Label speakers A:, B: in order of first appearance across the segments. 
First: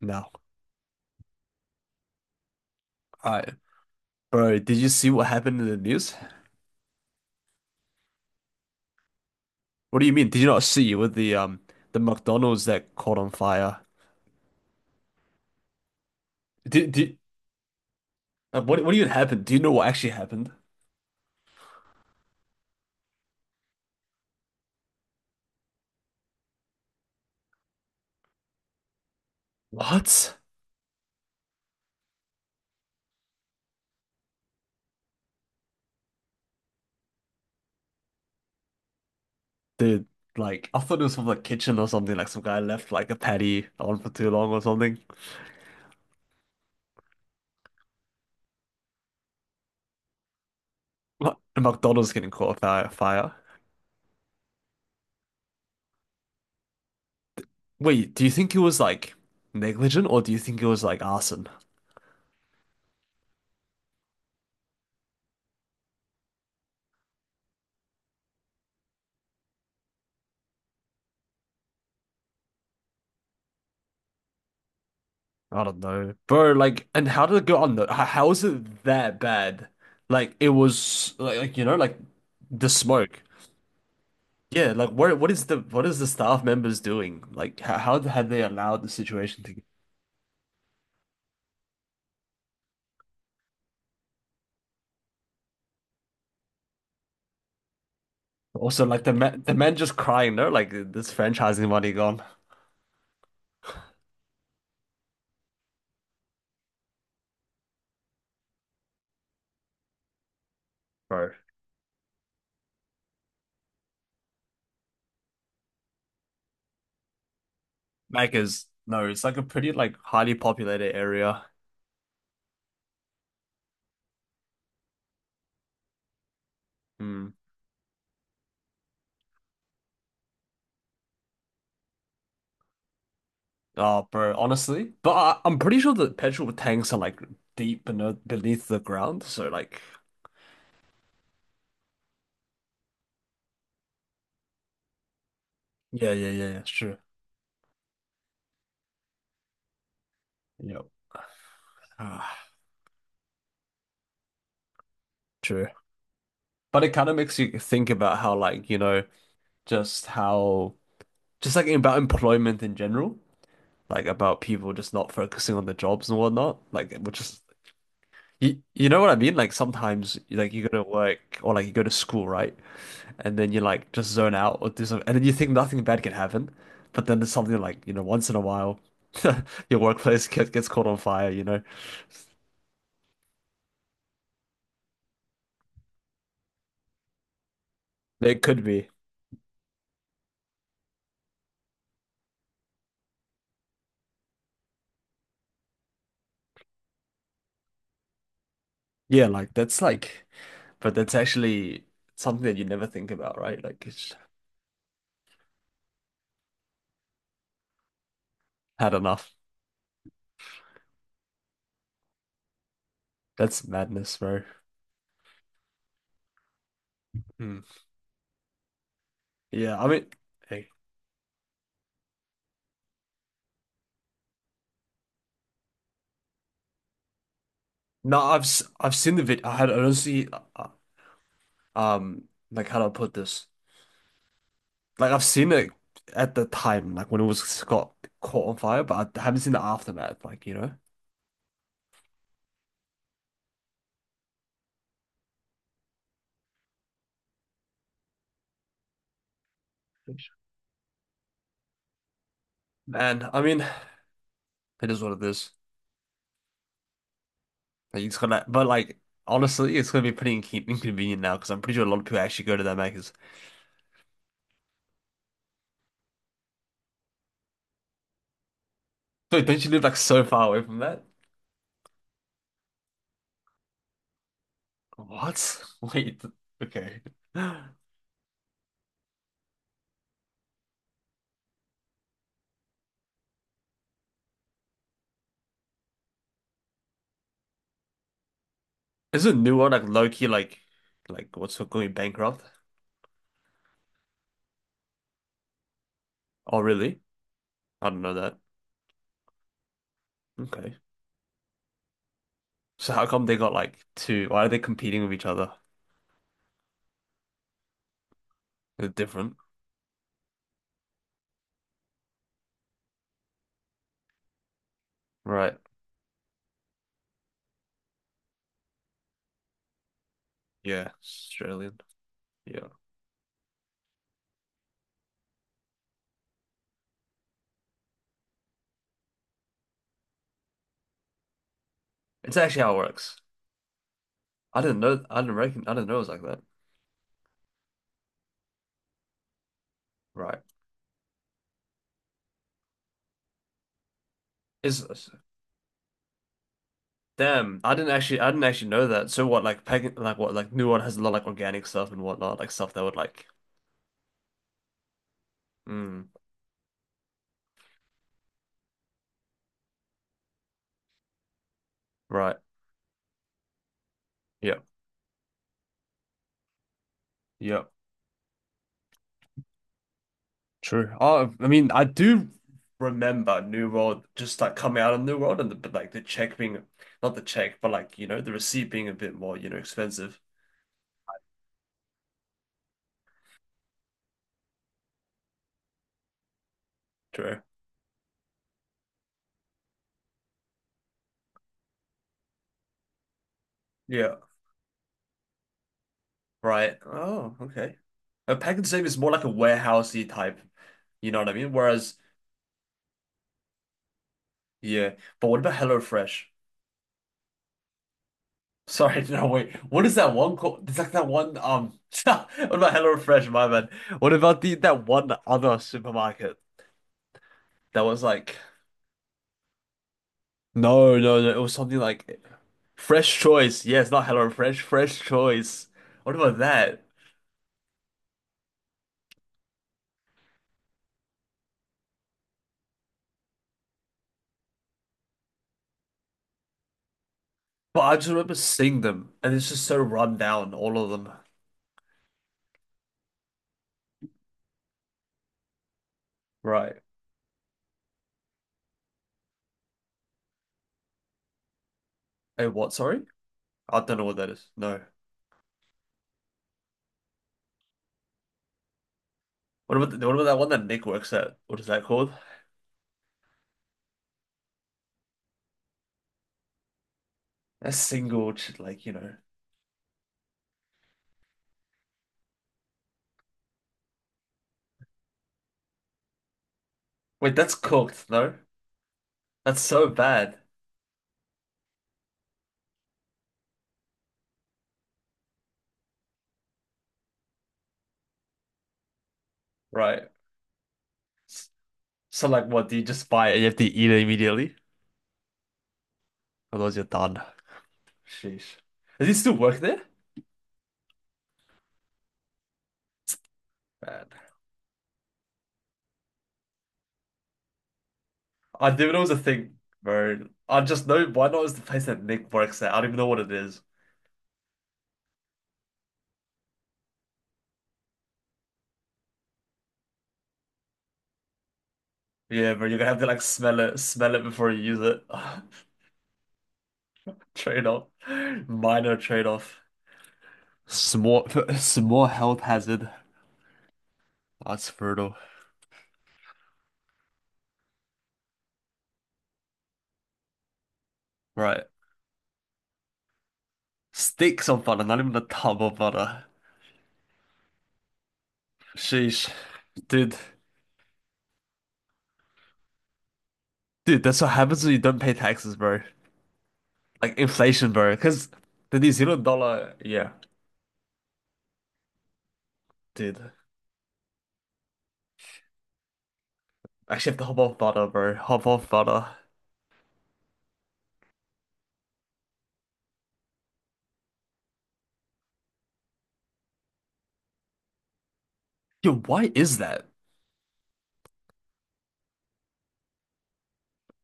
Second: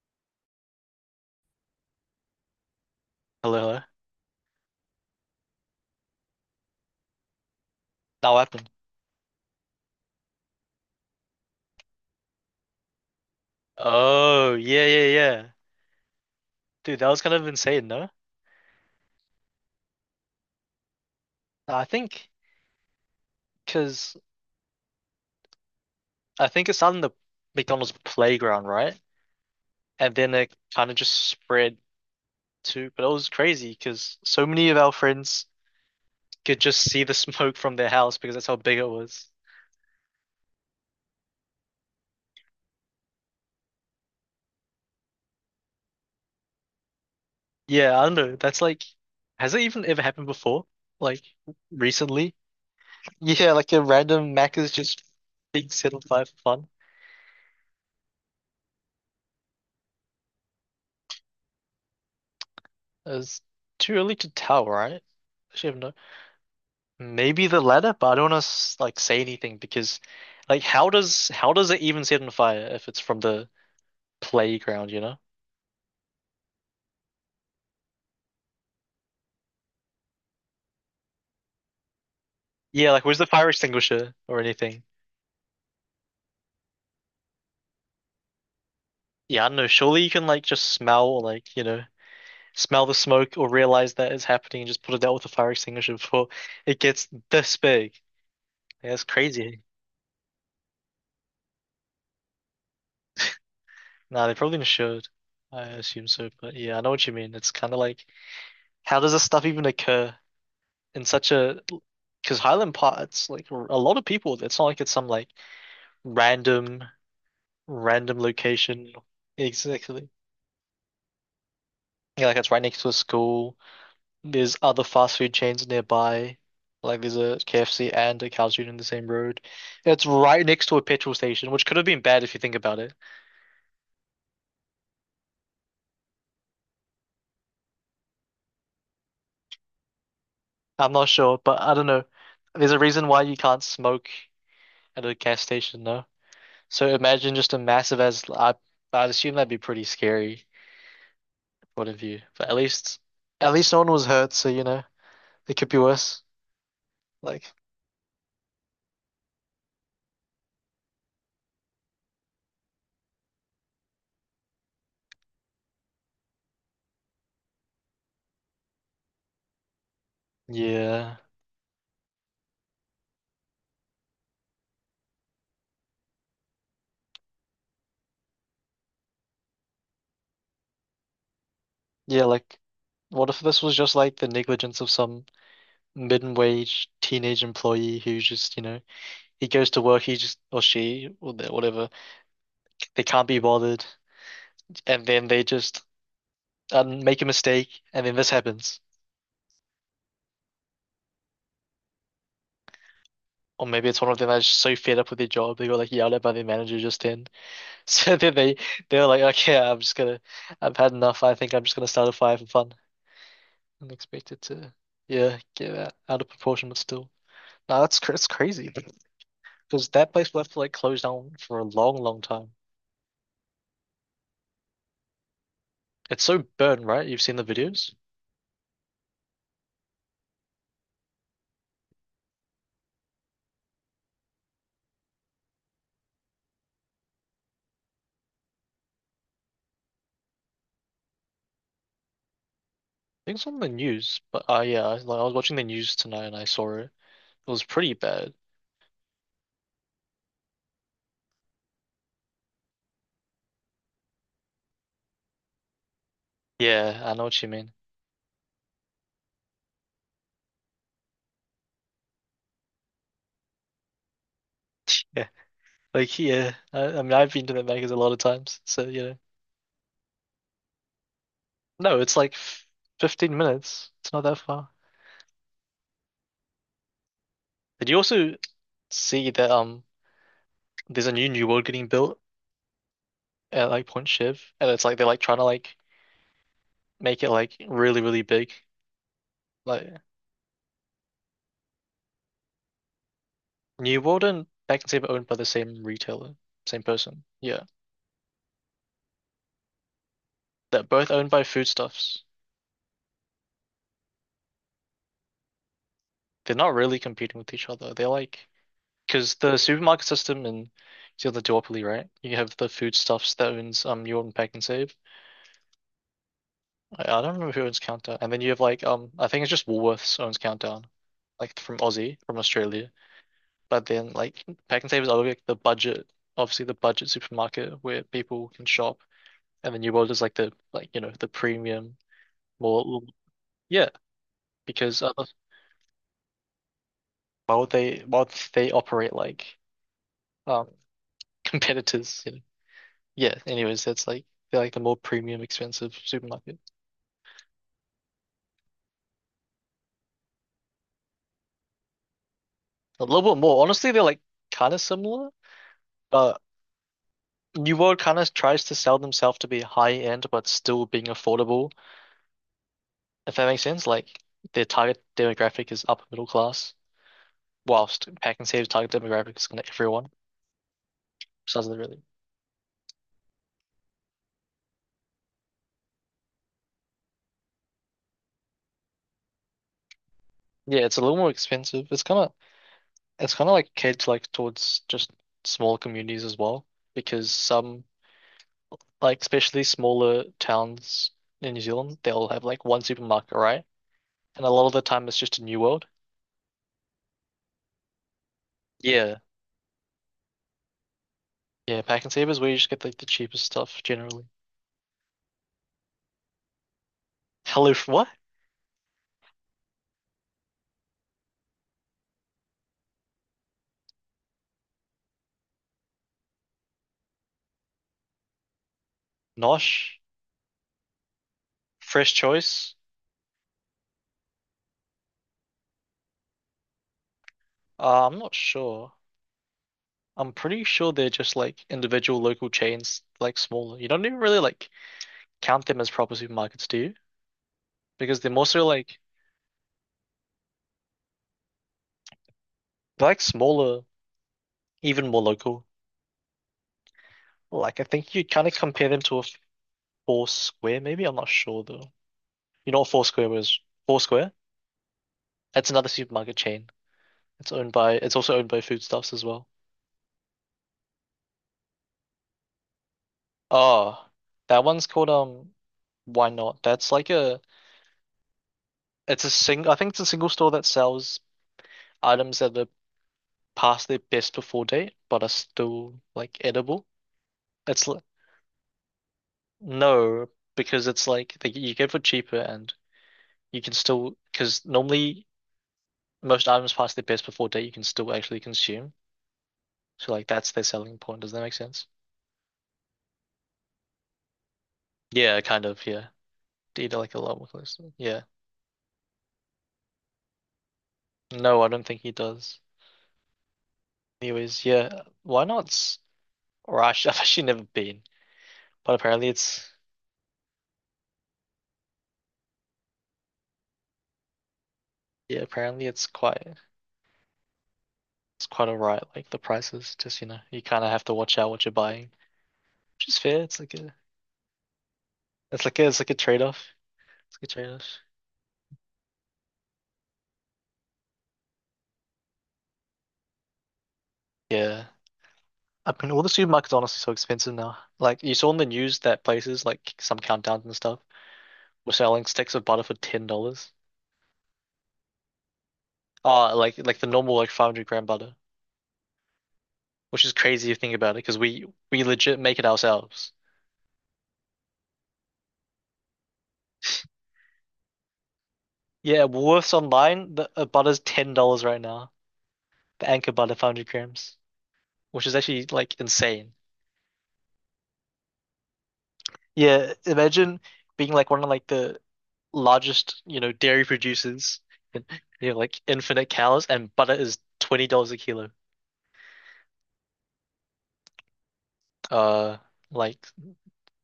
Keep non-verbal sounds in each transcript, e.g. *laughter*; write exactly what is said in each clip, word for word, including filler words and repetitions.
A: No. All right.
B: Hello, hello.
A: Bro, did you see what happened in the news?
B: That happened.
A: What do you mean? Did you not see with the um the McDonald's that caught on fire?
B: Oh, yeah, yeah, yeah.
A: Did,
B: Dude, that
A: did
B: was kind of insane, no?
A: uh, what what even happened? Do you know what actually happened?
B: I think because I think it started in the McDonald's playground, right? And then
A: What?
B: it kind of just spread to, but it was crazy because so many of our friends could just see the *laughs* smoke from their house because that's how big it was.
A: Dude, like I thought it was from the kitchen or something, like some guy left like a patty on for too long or something.
B: Yeah, I don't know. That's like, has it even ever happened before? Like
A: What? The McDonald's getting
B: recently?
A: caught on fire fire.
B: Yeah, like a random Mac is just being set on fire for fun.
A: Wait, do you think it was like negligent or do you think it was like arson?
B: It's too early to tell, right? I should have known. Maybe the latter, but I don't want to like say anything because, like, how does how does it even set on fire if it's from the playground, you know?
A: I don't know, bro. Like, and how did it go on though? How, how is it that bad? Like, it was like, like you know, like the
B: Yeah, like, where's
A: smoke.
B: the fire extinguisher or
A: Yeah,
B: anything?
A: like what what is the what is the staff members doing? Like, how, how had they allowed the situation
B: Yeah, I don't
A: to?
B: know. Surely you can like just smell or like you know smell the smoke or realize that it's happening and just put it out with a fire extinguisher *laughs* before it gets this big.
A: Also,
B: Yeah, it's
A: like the man, the
B: crazy.
A: man just crying. No, like this franchising money gone,
B: Nah, they probably should. I assume so, but yeah, I know what you mean. It's kind of like how does this stuff even occur in such
A: bro.
B: a. Because Highland Park's like r- a lot of people. It's not like it's some like random, random
A: Macca's,
B: location.
A: no, it's like a pretty like
B: Exactly.
A: highly populated area.
B: Yeah, like it's right next to a school. There's other fast food chains nearby. Like there's
A: Hmm.
B: a K F C and a Carl's Junior in the same road. It's right next to a petrol station, which could have been bad if you think about it.
A: Oh, bro, honestly, but I, I'm pretty sure the petrol tanks are like deep beneath beneath the ground. So like,
B: I'm not sure, but I don't know. There's a reason why you can't smoke at a gas station, no?
A: yeah, yeah, yeah, yeah, it's
B: So
A: true.
B: imagine just a massive as I, I assume that'd be pretty scary.
A: Yep.
B: Point of view.
A: Ah,
B: But at least, at least no one was hurt, so you know, it
A: true.
B: could be worse.
A: But it kind of makes
B: Like,
A: you think about how, like, you know, just how, just like about employment in general, like about people just not focusing on the jobs and whatnot, like, which is, you, you know what I mean? Like, sometimes, like, you go to
B: yeah,
A: work or like you go to school, right? And then you like just zone out or do something, and then you think nothing bad can happen. But then there's something like, you know, once in a while, *laughs* your workplace gets, gets caught on fire, you know?
B: yeah, like, what if this was just like the negligence of some mid-wage teenage employee who
A: It
B: just,
A: could
B: you know,
A: be.
B: he goes to work, he just, or she, or the- whatever, they can't be bothered, and then they just um, make a mistake, and then this happens.
A: Yeah, like, that's like, But that's actually something that you never think about, right?
B: Or
A: Like
B: maybe it's one
A: it's
B: of them that's so fed up with their job, they got like yelled at by their manager just then. *laughs* So then they,
A: had
B: they're like,
A: enough.
B: okay, I'm just gonna, I've had enough. I think I'm just gonna start a fire for fun.
A: That's
B: And
A: madness,
B: expected
A: bro.
B: to, yeah, get out, out of proportion, but still.
A: Hmm.
B: No, that's cr- that's crazy because
A: Yeah, I mean,
B: that place will have to
A: hey,
B: like close down for a long, long time. It's so burnt, right? You've seen the videos.
A: no, I've s- I've seen the video. I had honestly, uh, um, like how do I put this? Like I've seen it at the time, like when it was got caught on fire, but I haven't seen the aftermath. Like you know,
B: I think it's on the news, but uh, yeah, I- like I was watching the news tonight and I saw it. It was pretty bad.
A: and I mean, it is what it is.
B: Yeah, I know what you mean.
A: Like it's gonna, but like honestly, it's gonna be pretty incon- inconvenient now because I'm pretty sure a lot of people actually go to that Macca's.
B: Yeah, like yeah, I, I mean I've been to the Vegas a lot of times, so you know.
A: So don't you live like so far away from that?
B: No, it's like f fifteen minutes. It's not that far.
A: What? *laughs* Wait. Okay.
B: Did you also see that um there's a new New World getting built at like Point Shiv, and it's like they're like trying to like make it like really really big.
A: Isn't New One like
B: Like
A: low-key like like what's it going bankrupt?
B: New World and Back and Saber owned by the same retailer,
A: Oh
B: same
A: really?
B: person. Yeah,
A: I don't know that. Okay.
B: they're both owned by Foodstuffs.
A: So how come they got like two? Why are they competing with each other?
B: They're not really competing with each other. They're like
A: They're different.
B: because the supermarket system in it's the duopoly, right? You have the Foodstuffs that owns um New World and Back and Save.
A: Right.
B: I, I don't remember who owns Countdown, and then you have like um I think it's just Woolworths owns Countdown,
A: Yeah.
B: like
A: Australian.
B: from Aussie from
A: Yeah.
B: Australia. But then like Pack and Save is always like the budget, obviously the budget supermarket where people can shop, and the New World is like the like you know the premium
A: It's actually how it
B: more
A: works.
B: yeah
A: I didn't
B: because
A: know I
B: other
A: didn't reckon I didn't know it was like that.
B: why would they why would they operate like
A: Right.
B: um *laughs* competitors you know yeah anyways that's like they're like the
A: Is
B: more premium expensive supermarket
A: damn, I didn't actually I didn't actually know that. So what like pagan like what like New One has a lot like organic stuff and whatnot, like stuff that would
B: a
A: like
B: little bit more honestly they're like kind of similar
A: mm,
B: but New World kind of tries to sell themselves to be high end but still being affordable
A: right.
B: if that makes sense like
A: Yeah.
B: their target demographic is upper middle class
A: Yeah.
B: whilst pack and save target demographics on everyone.
A: True. Oh, I
B: So that's
A: mean,
B: the
A: I
B: really
A: do remember New World just like coming out of New World and the, but like the check being not the check, but like you know the receipt being a bit more you know expensive.
B: yeah, it's a little more expensive. It's kind of it's kind of like catered to, like towards just smaller communities as well because
A: True.
B: some like especially smaller towns in New Zealand they'll have like one supermarket right,
A: Yeah.
B: and a lot of the time it's just a New World.
A: Right. Oh, okay. A pack and save is more
B: Yeah,
A: like a warehousey type. You know what I mean?
B: yeah,
A: Whereas,
B: pack and save is where you just get like the cheapest stuff generally.
A: yeah. But what about HelloFresh?
B: Hello, what?
A: *laughs* Sorry, no wait. What is that one called? It's like that one. Um, *laughs* what about HelloFresh, my man? What about the that one other supermarket that was like?
B: Nosh,
A: No, no, no. It was something
B: Fresh
A: like
B: Choice.
A: Fresh Choice. Yes, not Hello Fresh, Fresh Choice. What about that?
B: Uh, I'm not sure. I'm pretty sure they're just like individual local chains, like smaller. You don't even really like count them as proper supermarkets, do you?
A: But I just
B: Because they're
A: remember
B: more so
A: seeing
B: like
A: them, and it's just so run down, all of them.
B: they're like smaller, even more local.
A: Right.
B: Like I think you kind of compare them to a Four Square, maybe. I'm not sure though.
A: Hey, what?
B: You know what
A: Sorry?
B: Four Square was?
A: I don't
B: Four
A: know what that
B: Square?
A: is. No.
B: That's another supermarket chain. It's owned by it's also owned by Foodstuffs as well.
A: What about the, what about that one that Nick works at? What is that called?
B: Oh, that one's called um Why Not? That's like a
A: That's single, ch- like you know.
B: it's a sing I think it's a single store that sells items that are past their best before date but are still like edible.
A: Wait, that's
B: It's l-
A: cooked. No, that's so
B: No,
A: bad.
B: because it's like they, you get for cheaper and you can still, because normally most items past their best before date you can still actually consume.
A: Right.
B: So like that's their selling point. Does that make sense?
A: So like, what do you just buy it? And you have to eat it immediately,
B: Yeah, kind of, yeah.
A: otherwise you're
B: Did like a
A: done.
B: lot more closely. Yeah.
A: Sheesh. Does he still work there?
B: No, I don't think he does.
A: Man.
B: Anyways, yeah. Why not? s- Or I should, *laughs* I've actually never been.
A: I didn't
B: But
A: know it was a
B: apparently
A: thing,
B: it's
A: bro. I just know why not is the place that Nick works at. I don't even know what it is.
B: yeah, apparently it's quite it's quite alright. Like the prices, just you know, you kinda have to watch out what you're buying.
A: Yeah, bro, you're gonna have to
B: Which is
A: like
B: fair.
A: smell
B: It's like
A: it,
B: a
A: smell it before you use it.
B: it's
A: *laughs*
B: like a it's like a trade-off. It's like a
A: Trade-off.
B: trade-off.
A: Minor trade-off. Small *laughs* small health hazard. That's
B: Yeah.
A: brutal.
B: I mean, all the supermarkets are honestly so expensive now. Like you saw in the news that places like some countdowns and stuff
A: Right.
B: were selling sticks of butter for ten dollars.
A: Sticks of butter, not even a tub of butter.
B: Uh like like the normal like five hundred gram butter,
A: Sheesh. Dude.
B: which is crazy if you think about it, because we we legit make it ourselves.
A: Dude, that's what happens when you don't pay taxes, bro. Like inflation, bro. Cause the New Zealand
B: Yeah, Woolworths
A: dollar, yeah,
B: online, the uh, butter's ten dollars right now. The Anchor
A: dude.
B: butter five hundred grams, which is actually like insane.
A: Actually I have to hop off butter, bro. Hop off butter.
B: Yeah, imagine being like one of like the largest, you know, dairy producers *laughs* and you know like infinite cows and butter is twenty dollars a kilo.
A: Yo, why is that?
B: Uh, like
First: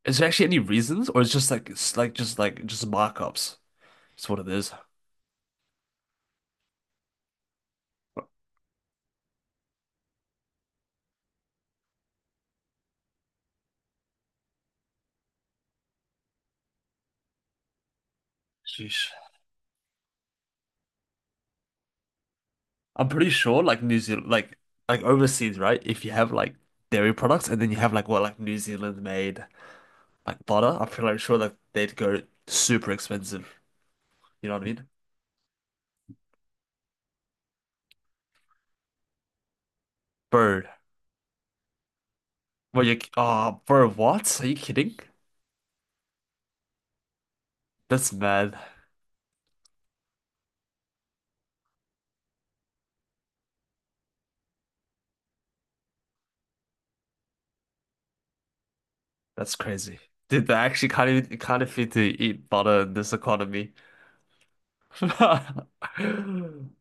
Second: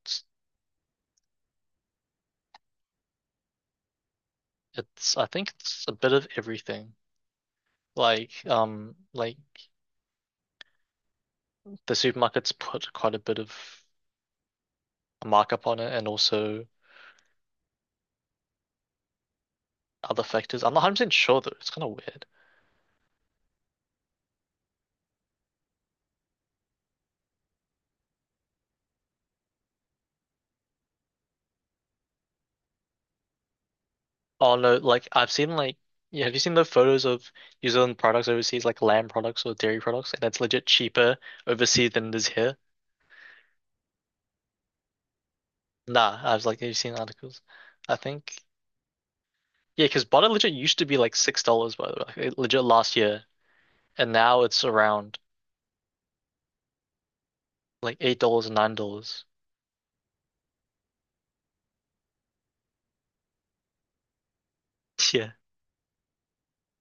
A: Is
B: it's,
A: there actually any reasons, or it's just like it's like just like just markups? That's what it is.
B: it's I think it's a bit of everything. Like um, like the supermarkets put quite a bit of a markup on it, and also
A: Sheesh.
B: other factors. I'm not one hundred percent sure though. It's kind of weird.
A: I'm pretty sure like New Zealand like like overseas, right? If you have like dairy products and then you have like what like New Zealand made like butter, I'm pretty sure like they'd go super expensive. You know
B: Oh
A: what I
B: no,
A: mean?
B: like I've seen like yeah, have you seen the photos of New Zealand products overseas, like lamb products or dairy products, and it's
A: Bro.
B: legit cheaper overseas than it is here?
A: Well you oh bro, what? Are you kidding?
B: Nah, I was like, have you seen articles? I
A: That's
B: think
A: mad.
B: yeah, because butter legit used to be like six dollars by the way, like, legit last year, and now it's around. Like eight dollars and nine dollars.
A: That's crazy. Dude, they actually can't even can't afford to eat butter in this economy. *laughs*
B: *laughs* Yeah.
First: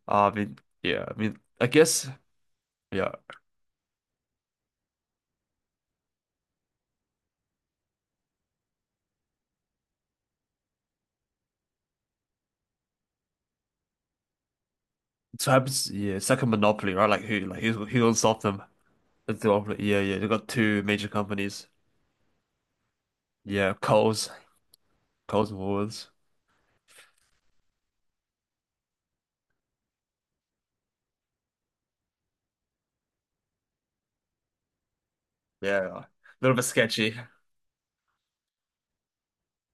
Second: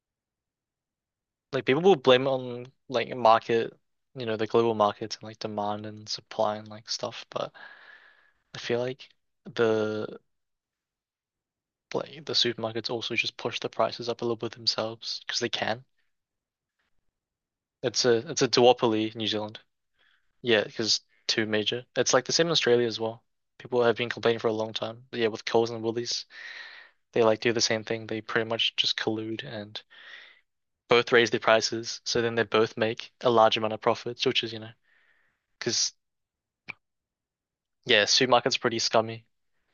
A: I mean, yeah, I mean
B: Like
A: I
B: people will
A: guess
B: blame it on
A: yeah.
B: like market, you know, the global markets and like demand and supply and like stuff, but I feel like the like the supermarkets also just push the prices up a little bit themselves because they
A: So
B: can.
A: happens, yeah, it's like a monopoly, right? Like who, like who, who
B: It's
A: will
B: a
A: stop
B: it's a
A: them?
B: duopoly in New
A: It's the
B: Zealand.
A: monopoly. Yeah, yeah. They've got
B: Yeah,
A: two
B: because
A: major
B: two
A: companies.
B: major. It's like the same in Australia as well.
A: Yeah,
B: People have been
A: Coles,
B: complaining for a long time. But yeah, with
A: Coles and
B: Coles and
A: Woolworths.
B: Woolies, they like do the same thing. They pretty much just collude and both raise their prices, so then they both make a large amount of profits, which is, you know, because
A: Yeah, a little bit sketchy.
B: yeah, supermarket's are pretty scummy.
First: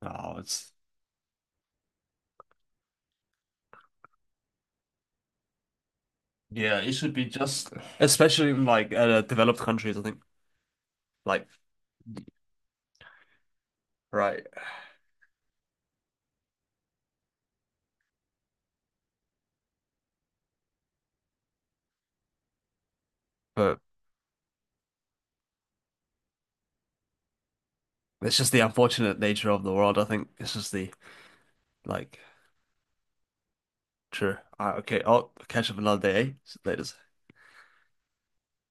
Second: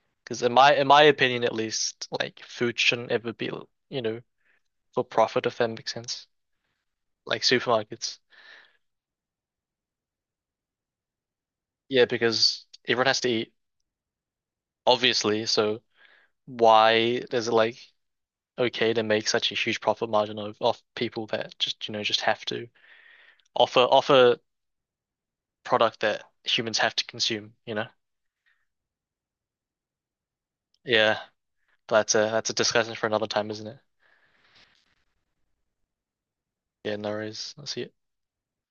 A: Oh,
B: Because in
A: it's
B: my in my opinion, at least, like food shouldn't ever be, you know, for profit if that makes sense.
A: yeah. It should be
B: Like
A: just,
B: supermarkets.
A: especially in like uh, developed countries. I think like
B: Yeah, because everyone has to eat,
A: right,
B: obviously. So why is it like okay to make such a huge profit margin of off people that just you know just have to
A: but
B: offer offer product that humans have to consume? You know?
A: it's just the unfortunate nature of the world. I think it's just the
B: Yeah, but that's
A: like
B: a that's a discussion for another time, isn't it?
A: true. All right, okay, I'll catch up another day. Eh? Later.
B: Yeah, no worries. I'll see you.